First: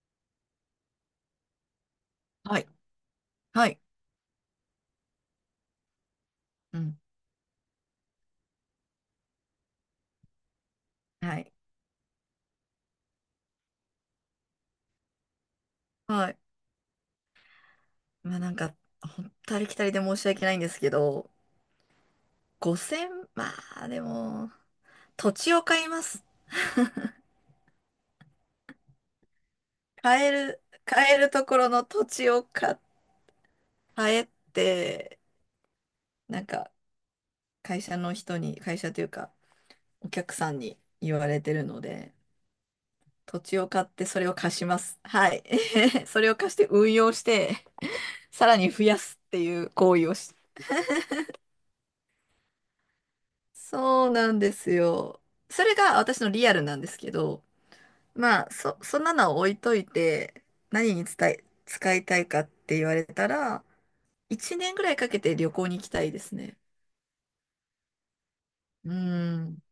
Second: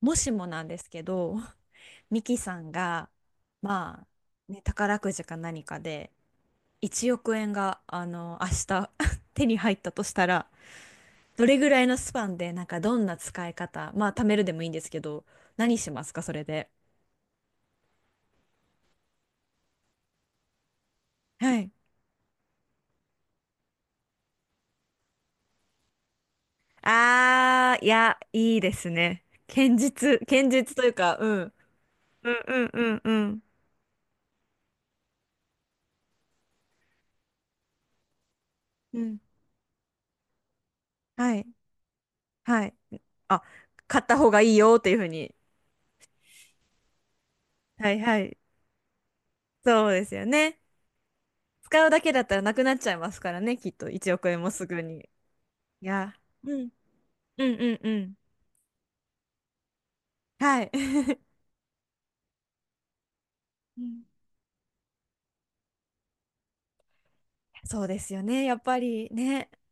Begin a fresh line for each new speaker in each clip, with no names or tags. もしもなんですけど、ミキさ
はい。
んが、
はい。
まあ、ね、宝くじか何かで、
うん。
1億円が、明日 手に入ったとしたら、
は
ど
い。
れぐらいのスパンで、なんかどんな使い方、まあ、貯めるでもいいんですけど、何しますか、
は
そ
い。
れで。
まあなんか、ほんとありきたりで申し訳ないんですけど、
はい。
5000、まあでも、土地を買います。
あー、いや、いいですね。
買え
堅
る、
実という
買
か、
え
う
ると
ん。
ころの土地
うん
を
うん
買っ、
うんうん。
買えって、なんか、会社の人に、会社
う
という
ん。
か、お客さんに言わ
は
れ
い。
てるので、
はい。
土
あ、
地を買っ
買っ
て
た
それ
方
を
がい
貸
い
し
よ
ま
っていう
す。
ふう
は
に。
い。それを貸して運用して、
はいはい。
さらに増やすっていう
そう
行
で
為
す
を
よ
し。
ね。使うだけだったらなくなっちゃいますからね、きっと
そう
1
な
億
ん
円も
で
す
す
ぐに。
よ。それ
い
が
や、
私のリア
う
ル
ん、
なんですけ
う
ど、
んうんうん。
まあ、そんなのを置いといて、
はい。
何に 使いたいかって言われたら、
うん、
1年ぐらいかけて旅行に行きたいですね。
そうですよね。やっぱ
う
りね、
ん。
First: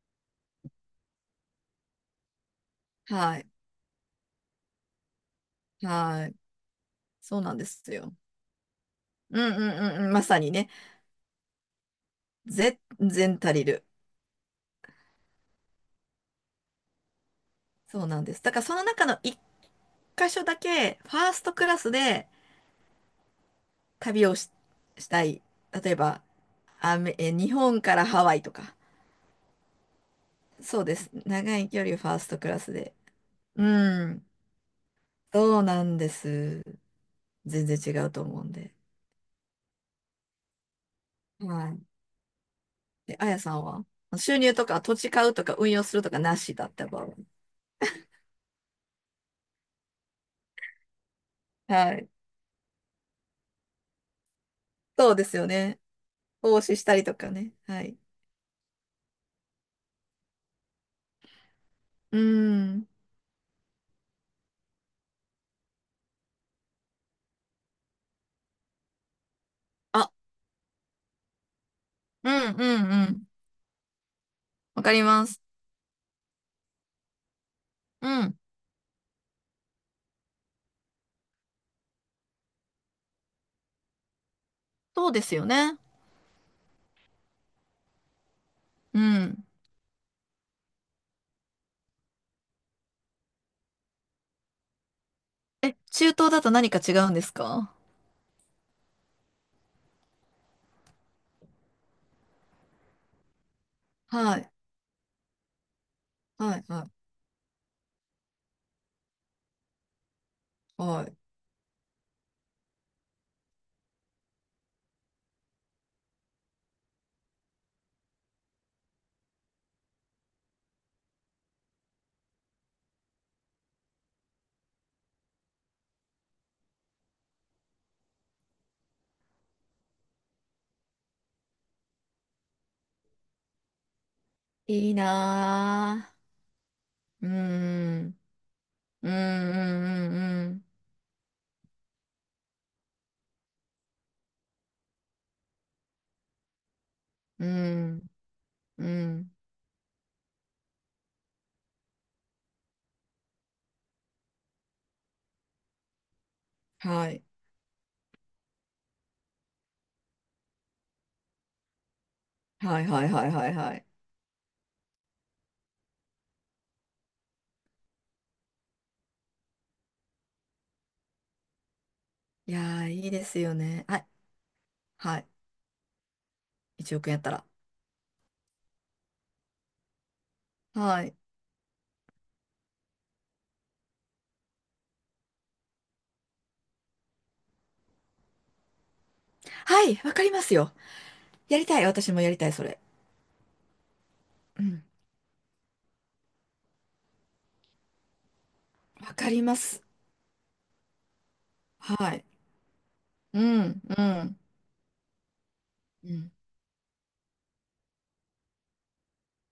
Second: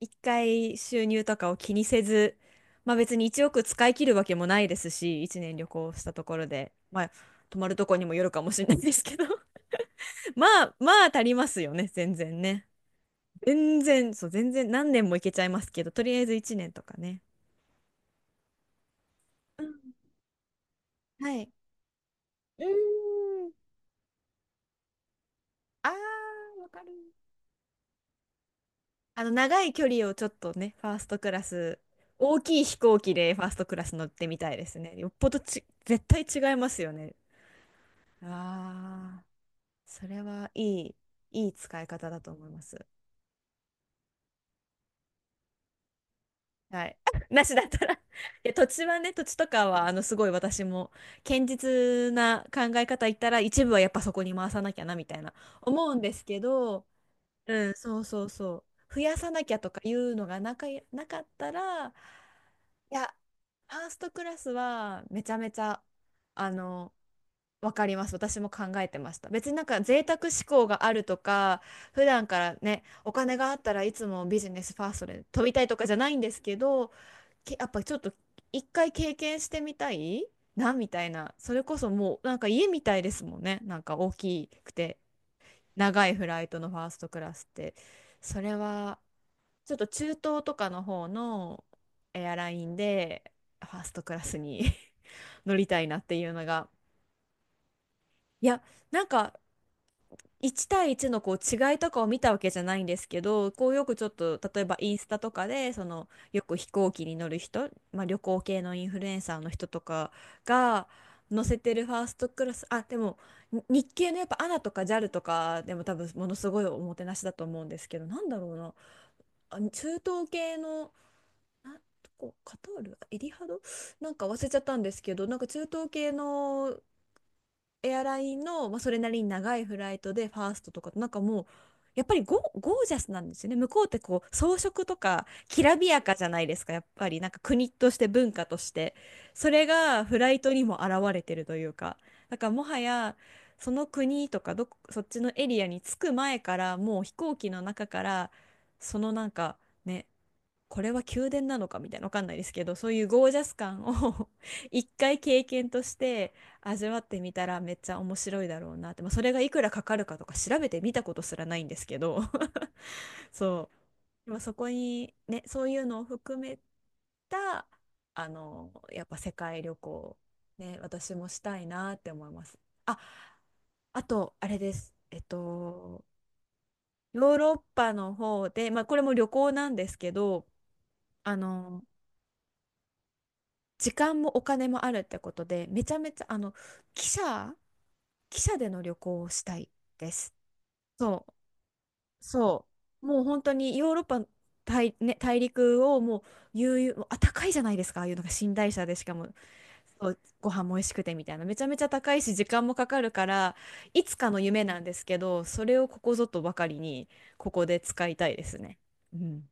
一回収入とかを気にせず、まあ別に
は
1
い。
億使い切るわけもないですし、1年旅行したと
はい。
ころで、まあ
そうなん
泊
で
まると
す
こにも
よ。
よるかもしれないですけど、
うんうんうんうん。ま さ
ま
にね。
あまあ足りますよね、全然ね。
全然足り
全
る。
然、そう、全然何年もいけちゃいますけど、とりあえず1年とかね。
そうなんです。だからその中の一
うん。
箇所だけ、ファ
は
ース
い。
トクラスで
うーん、
旅をし、したい。
あ
例えば、
ー、わかる。
アメ、え、日本からハワイとか。
長い距離をちょっとね、
そう
ファ
で
ース
す。
トクラ
長い
ス、
距離ファース
大
トクラ
きい
ス
飛
で。
行機でファース
う
トクラス乗っ
ん。
てみたいですね。よっぽど
そ
ち、
うなん
絶
で
対違い
す。
ますよね。
全然違うと思うんで。
ああ、それはいい、いい
は
使
い。
い方だと思います。
で、あやさんは収入とか土地買うとか運用するとかなしだっ
は
た
い。
場合。
なしだったら、 いや、土地はね、土地とかは、すごい私も、堅
はい。
実な考え方言ったら、一部はやっぱそこに回さなきゃな、み
そ
た
う
い
で
な、
すよね。
思うんですけ
投資し
ど、
たりとかね。
うん、
はい。
そうそうそう。増やさなきゃとかいうのがなかったら、
うん。
いや、ファーストクラスはめちゃめちゃ、あの、わかります。私も考えてました。別になんか贅
あ、
沢志向があるとか、普段
う
か
ん
ら
う
ね、
んう
お
ん。
金があったらいつもビジネスフ
わ
ァ
か
ース
り
トで
ま
飛
す。
びたいとかじゃないんですけど、やっぱちょっ
う
と
ん。
一回経験してみたいな、みたいな。それこそもうなんか家みたいですもんね。なんか大きくて
そうですよね。
長いフライトのファーストクラスって。それは
うん。
ちょっと中東とかの方のエアラインでファーストクラスに 乗り
え、
たいなっ
中
てい
東
う
だ
の
と
が。
何か違うんですか？
いや、なんか1対1のこう違いとかを見たわけじゃないんですけど、こうよくちょっ
は
と
い。
例えばインスタとかで、そのよく
はい。
飛
は
行機に乗る人、まあ、旅行系のインフルエンサーの人とか
い。
が
はい。
乗せてるファーストクラス、あ、でもに日系のやっぱ ANA とか JAL とかでも多分ものすごいおもてなしだと思うんですけど、なんだろうな、あ、中東系の。あ、どこ、カタール、エリハド、なんか忘れちゃったんですけど、なんか中東系のエアラインの、まあ、それなりに長いフライトでファーストとか、なんかもうやっぱりゴージャスなんですよね、向こうって。こう装飾
いい
とかきらびや
な
かじゃないですか、やっぱり。
ぁ。
な
う
んか国として
ん。
文化として、
うん
それがフライ
う
トに
ん
も現れてるというか、だからもはやその国とか、どこそっちのエリアに着く前からもう飛行
う
機の中か
ん
ら、
うんうん
そ
う
のなん
ん。
かね、これは宮殿なのかみたいな、わかんないですけど、そういうゴージャス感を、 一回経験として味わっ
は
て
い
みたらめっちゃ面白いだろうなって。まあ、それがいくらかかるかとか調べてみたことすらないんですけど、
はいはいは いはい
そ
はい。
う、まあそこにね、そういうのを含めた、やっぱ世界旅行ね、私もしたいなって思いま
い
す。
やー
あ、
いいですよね。は
あ
い。
とあれです。
はい。1億円や
ヨ
った
ー
ら。
ロッパの方で、まあ、これも旅行なんですけど、
はい
あの時間もお金もあるってことで、めちゃめちゃ、汽車、での旅行をしたい
はい、
で
わかり
す。
ますよ。
そう、
やりたい、私もやりたいそ
そ
れ。
う。もう本当にヨーロッパ
うん。
ね、大陸をもう悠々、もうあ、高いじゃないですか、ああいうのが、寝台車でし
わ
かも、
かります。
そう、ご飯も美味しくてみたいな。めちゃめちゃ
は
高い
い。
し、時間もかかるか
う
ら、
んう
いつかの
ん
夢なんですけど、それをここ
う
ぞ
ん。
とばかりに、ここで使いたいですね。うん。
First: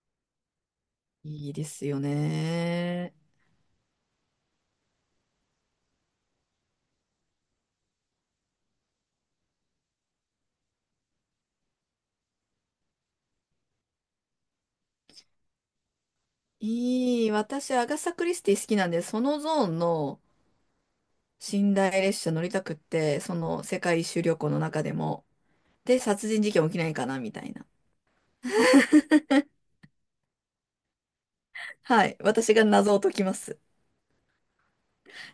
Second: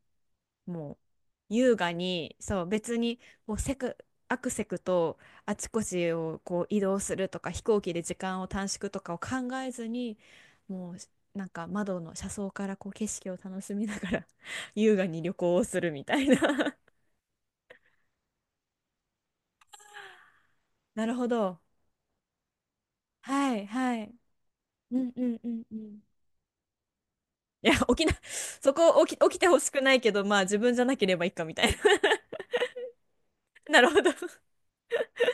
もう
いいで
優
す
雅
よ
に、そう、別
ね。
にこうせくアクセクとあちこちをこう移動するとか、飛行機で時間を短縮とかを考えずに、もうなんか窓の車窓からこう景色を楽しみながら、 優雅に旅行をするみたいな。
いい、私アガサ・クリスティ好きなんで、そのゾーンの
なるほど。
寝台列車乗りたくって、そ
は
の
い
世
は
界一
い。
周旅行の中で
うんう
も
んうんう
で
ん。
殺人事件起きないかなみたいな。
いや、起きな、そこ起きてほしくないけど、まあ自分じゃなければいいかみたいな。
はい。私が謎を解きます。
なるほど。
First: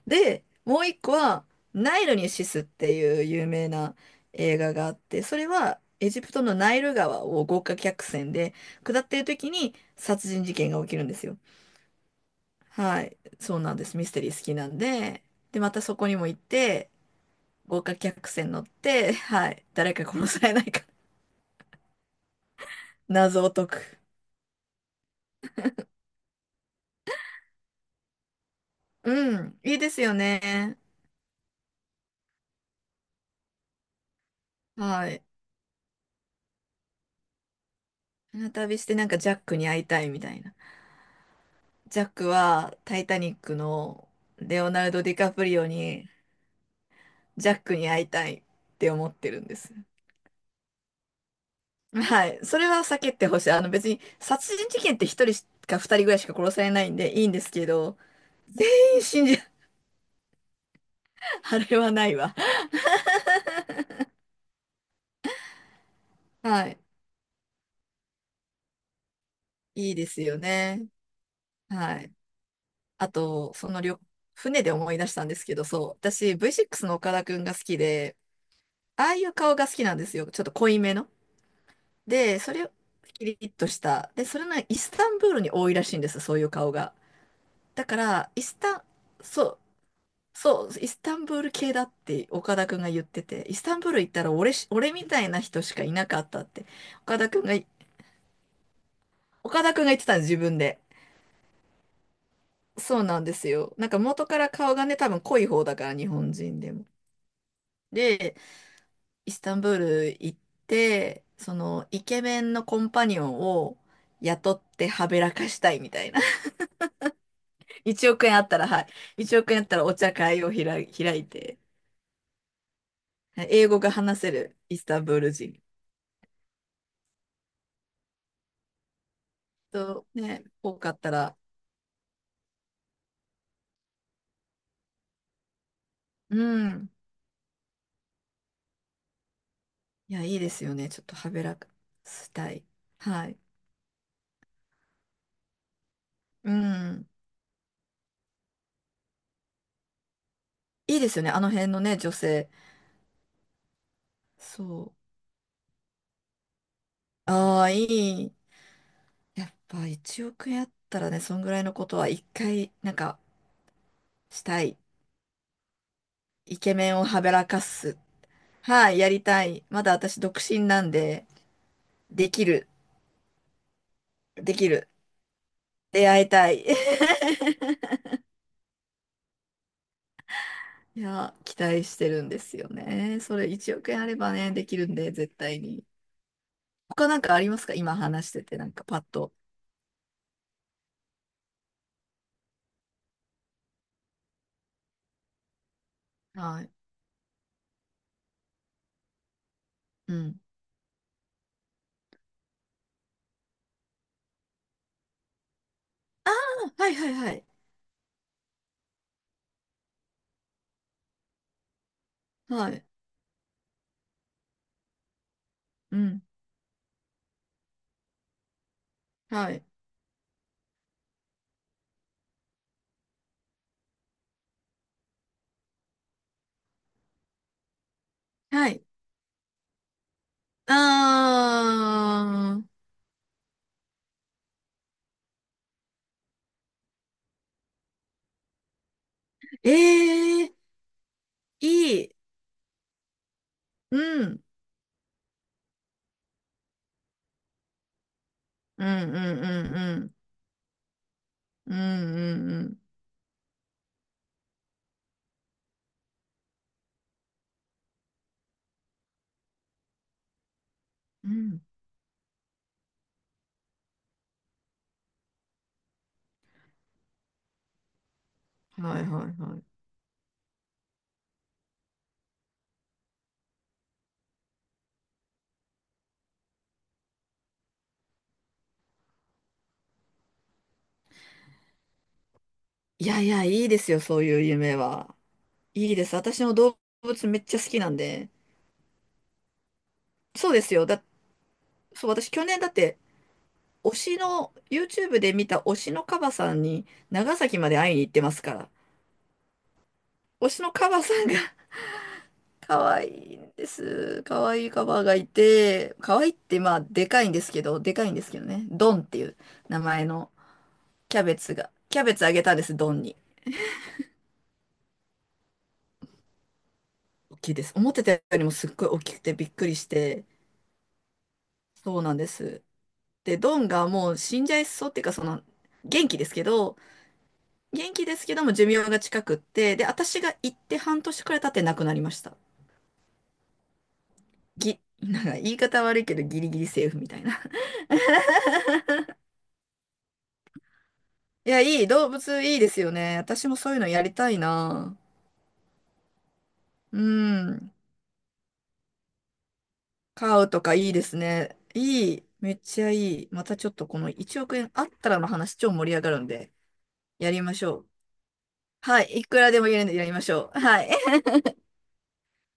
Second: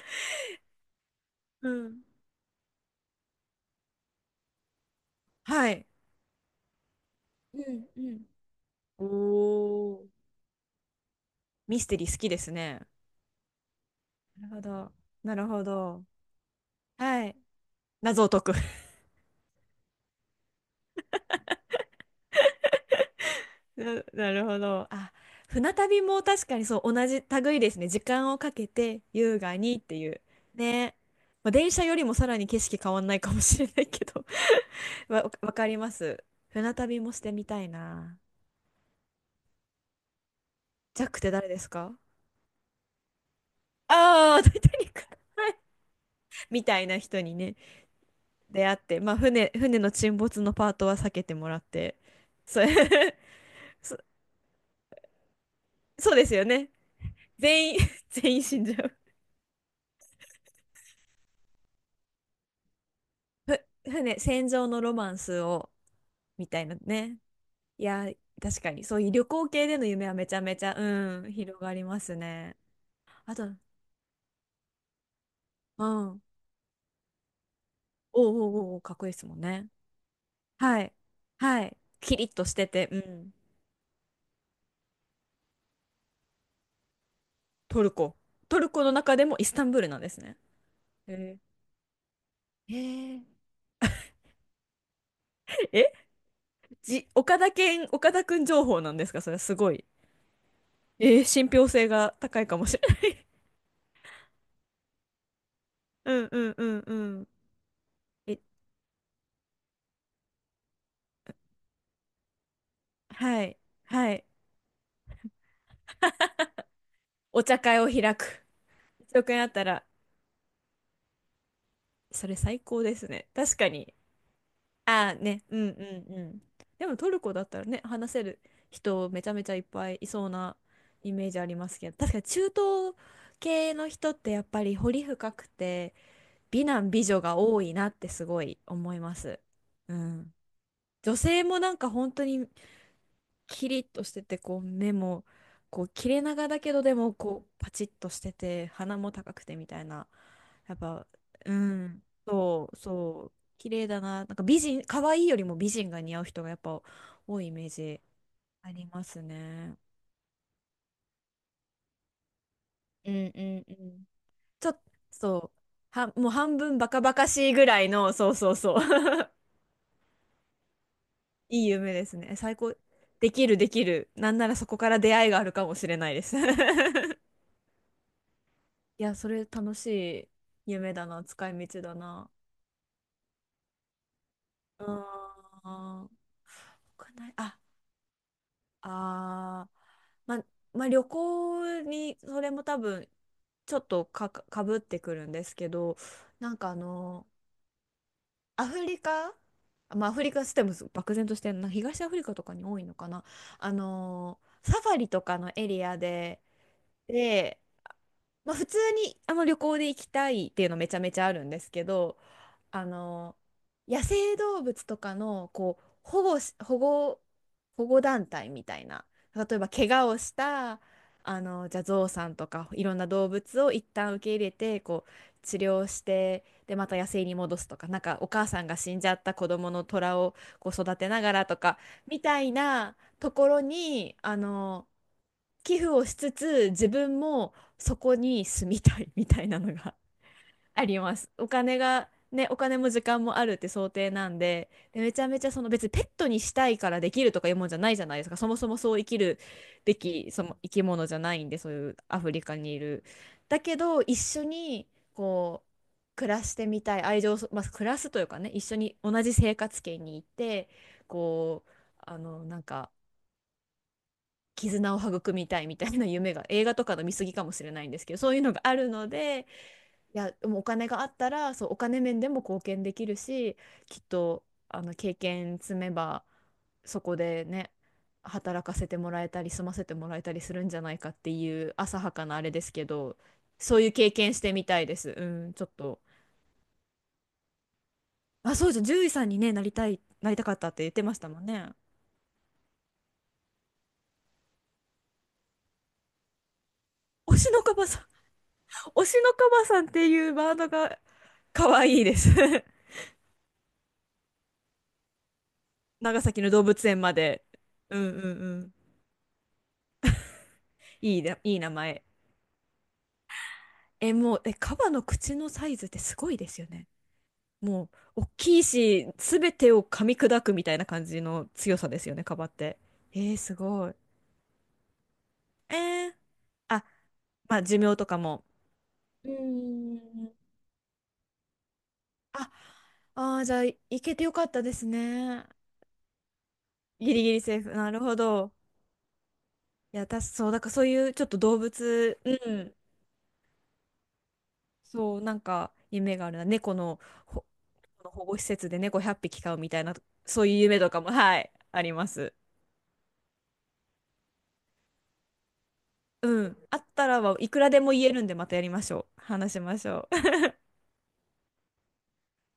で、もう一個は、
う
ナ
ん。
イルにシスっていう有名な映画があって、それ
は
は
い。
エジプトのナイル川を
う
豪華
ん
客
うん。
船で下
お
ってる時に
お。
殺人事件が起きるんですよ。
ミステリー好きですね。
はい。そうなんです。ミステリー好
なる
き
ほ
なん
ど。
で。
なる
で、
ほ
またそ
ど。
こにも行って、
はい。
豪華
謎
客
を解
船
く。
乗って、はい。誰か殺されないか 謎を解 く。
なるほど。あ、船旅も確かにそう、同じ類ですね。時間をかけて優
う
雅
ん。
に
いい
っ
で
て
す
い
よ
う。
ね。
ね。まあ、電車よりもさらに景色変わんないかもしれないけど、
は い。
わかります。船旅もしてみたいな。
船旅してなんかジャックに会いたいみたいな。
ジャックって誰ですか？
ジャックはタイタニックの
ああー、タイ
レオ
タ
ナ
ニ
ル
ック。
ド・ディカプリオに。
みたいな人に
ジャ
ね、
ックに会いたいっ
出会っ
て
て、
思
ま
っ
あ
てるん
船、
です。
船の沈没のパートは避けてもらって、
はい。そ
そう、
れは避けてほしい。あの 別
そ、
に殺人事件って一人しか二人ぐ
そう
らい
で
し
す
か
よ
殺さ
ね。
れないんでいいんですけ
全員
ど、
全員死ん
全
じゃう。
員死んじゃう。あれはないわ。
船戦場のロマンスをみたい
は
な
い。
ね。いや、確かにそういう旅行系での
いいで
夢は
す
めち
よ
ゃめちゃ
ね。
広がりま
はい。
すね。
あ
あと、う
と、
ん、
その旅、船で思い出したんですけど、
お
そう。
う
私 V6 の岡田くんが好きで、
おうおうおう、かっこ
あ
いい
あ
で
い
す
う
もん
顔が
ね。
好きなんですよ。ちょっと濃い
はい
めの。
はい、キリッ
で、
と
そ
し
れ
て
を
て、う
キ
ん。
リッとした。で、それがイスタンブールに多いらしいんです、そういう顔が。
ト
だ
ル
か
コ。
ら、イス
トル
タン、
コの中でもイ
そ
ス
う、
タンブールなんですね。
そう、イスタンブ
へえ。
ール系だって岡田
へ
くんが言って
え。
て、イスタンブール行ったら俺みたいな人しかい
え、
なかったって、岡田くんが、
岡田くん情報なんですか？それはす
岡
ご
田く
い。
んが言ってたんです、自分で。
信憑性が高いかもしれな
そう
い。
なんですよ。なんか元から顔がね、多分濃い方だから、日
うん
本
うん
人
う
で
ん
も。
うん。
で、
え
イスタンブール行って、その、イケメンのコンパニオン
はい
を
はい。
雇ってはべらかしたいみたいな。
お茶会を
1
開
億円あ
く。
ったら、は
一
い。
億
1
円あっ
億円
た
あった
ら、
らお茶会を開い、開いて、
それ最高ですね。
はい、
確
英
か
語が
に。
話せるイスタン
ああ
ブール
ね、う
人
んうんうん。でもトルコだったらね、話せる人めちゃめちゃいっぱいい
と
そう
ね、
な
多かった
イメー
ら、
ジありますけど、確かに中東系の人ってやっぱり彫り深くて、
う
美男
ん。
美女が多いなってすごい思います。う
いや、
ん。
いいですよね。ちょっと
女
はべ
性
ら
も
か
なんか本当
し
に
たい。はい。
キリッとしてて、こう目も、こう切れ長
う
だけど、で
ん。
もこうパチッとしてて、鼻も高くてみたいな。やっ
いい
ぱ、
ですよね。あの
う
辺のね、
ん、
女性。
そうそう、綺麗だな。なんか美人、
そ
可愛いよりも美人が似合う人がやっぱ
う。
多いイ
あ
メー
あ、い
ジ
い。
あります
やっ
ね。
ぱ1億円あったらね、そんぐらいのことは一回、なん
うん
か、
うんうん。
した
ちょっ
い。
と、そう、もう半
イケ
分バ
メン
カ
を
バ
は
カ
べら
しい
か
ぐらい
す。
の、そうそうそう、
はい、や りたい。まだ私独身なんで、
いい夢です
で
ね。
き
最
る。
高。できるできる。なんな
で
らそ
き
こか
る。
ら出会いがあるかもしれ
出
ないで
会い
す。
たい。
いや、それ楽しい夢
い
だな、
や、
使
期
い道
待
だ
してるん
な。
ですよね。それ1億円あればね、でき
う
るんで、絶対に。
ー
他
国
なん
内、
かありま
あ、
すか、今話してて、なんかパッと。
あー、ま、まあ、旅行に、それも多分、ちょっとか、かぶってくるんですけど、なん
は
か
い。
アフリカ、まあ、ア
う
フリ
ん。
カステム漠然としてるな、東アフリカとかに多いのかな。サファリとかのエリア
あ
で、
あ、はいはいはい。
で、まあ、普通に旅行で行きたいっていうのめちゃめちゃあるんですけど、
は
あ
い。
の野生動物とかのこう
う
保
ん。
護し、保護、保護団体みたいな、例
は
え
い。
ば怪我をした、じゃあゾウさんとかいろんな動物を一旦受け入れて、こう治療して、でまた野生に戻すとか、なんかお母さん
は
が
い。
死んじゃった子供の虎をこう育てながらとか、みたい
あー。
なところに寄付をしつつ、自分もそこに住みたいみたいなのが
ええ、
あります。お金
い
が、
い。
ね、お金も時間もあるって想
う
定なん
ん。
で、で、めちゃめちゃ、その別にペットにしたいからできるとかいうもんじゃないじゃないですか。そもそも
うん
そう生
う
きる
ん
べ
うん
き、その生き物じゃないんで、そう
うん。
いうアフ
う
リ
ん
カ
う
にい
ん
る。だけど、一緒にこう暮らしてみたい、愛情をまあ、暮らすというかね、一緒に同じ生活圏に行って、
うん。
こう、なんか、絆を育みたいみたいな夢が、映画とかの見過ぎかもしれないんですけど、そういうのがあ
うん。
る
はい
の
はい
で、
は
いや、でもお金があったら、そう、お金面でも貢献できるし、きっと、経験積めば、そこでね、働かせてもらえたり、住ませてもらえたりするんじゃないかっていう浅はかなあれですけ
い。い
ど、
やいや、いい
そ
で
うい
す
う
よ、
経
そう
験
い
し
う
てみ
夢
たいです。
は。
うん、ちょっ
いい
と。
です。私も動物めっちゃ好きなんで。
あ、そうじゃん、獣医さんにね、なりたい、なりた
そ
か
う
っ
で
た
す
って
よ。
言ってましたもんね。
そう、私去年だって、推しの、YouTube で見た推しのカバさんに
推
長
し
崎
の
ま
カ
で
バ
会い
さ
に
ん、
行ってますから。
推しのカバさんっていう
推
ワー
し
ド
のカ
が
バさんが
可愛いです。
可愛いんです。可愛いカバがいて、可
長
愛いっ
崎の
て
動
まあ、
物園
で
ま
かいんで
で。
すけど、で
う
か
んう
い
ん
んで
う
すけどね。
ん。
ドンっていう名前の
い
キ
い
ャ
な、
ベツ
いい名
が、キ
前。
ャベツあげたんです、ドンに。
え、もう、え、カバの口のサイズってすごいですよね。
大きいです。思
も
ってたよ
う、大
りも
きい
すっごい大
し、
きくて
す
びっ
べ
く
て
り
を
し
噛み
て、
砕くみたいな感じの強さ
そ
で
う
す
な
よ
ん
ね、
で
カバっ
す。
て。え
で、
ー、す
ドンが
ごい。
もう死んじゃいそうっていうか、その、
え
元
ー、
気ですけど、
あ、まあ、寿
元
命
気
と
で
か
すけ
も。
ども寿命が近
うー
くって、で、私
ん。
が行って半年くらい経って亡くなりました。
あ、あー、じゃあ、いけてよかったで
ぎ、
す
なんか
ね。
言い方悪いけどギリギリセーフみ
ギ
た
リ
い
ギ
な。
リ セーフ。なるほど。いや、私、そう、だからそういうちょっと
い
動
や、いい、動
物、う
物いいで
ん、
すよね。私もそういうのやりたいな。
そう、なんか、夢があるな。猫の、
う
ほ、
ん。
保護施設で猫100匹飼うみたいな、
飼
そう
う
いう
とか
夢と
いい
か
で
も、
す
はい、
ね。
ありま
いい、
す。
めっちゃいい。またちょっとこの1億円あったらの話超盛り上がるん
う
で、
ん。あったら
や
は
り
い
ま
く
し
ら
ょ
で
う。
も言えるんで、またやりまし
は
ょ
い、
う。
いくら
話
で
し
も言え
ま
るん
し
でや
ょ
りま
う。
しょう。はい。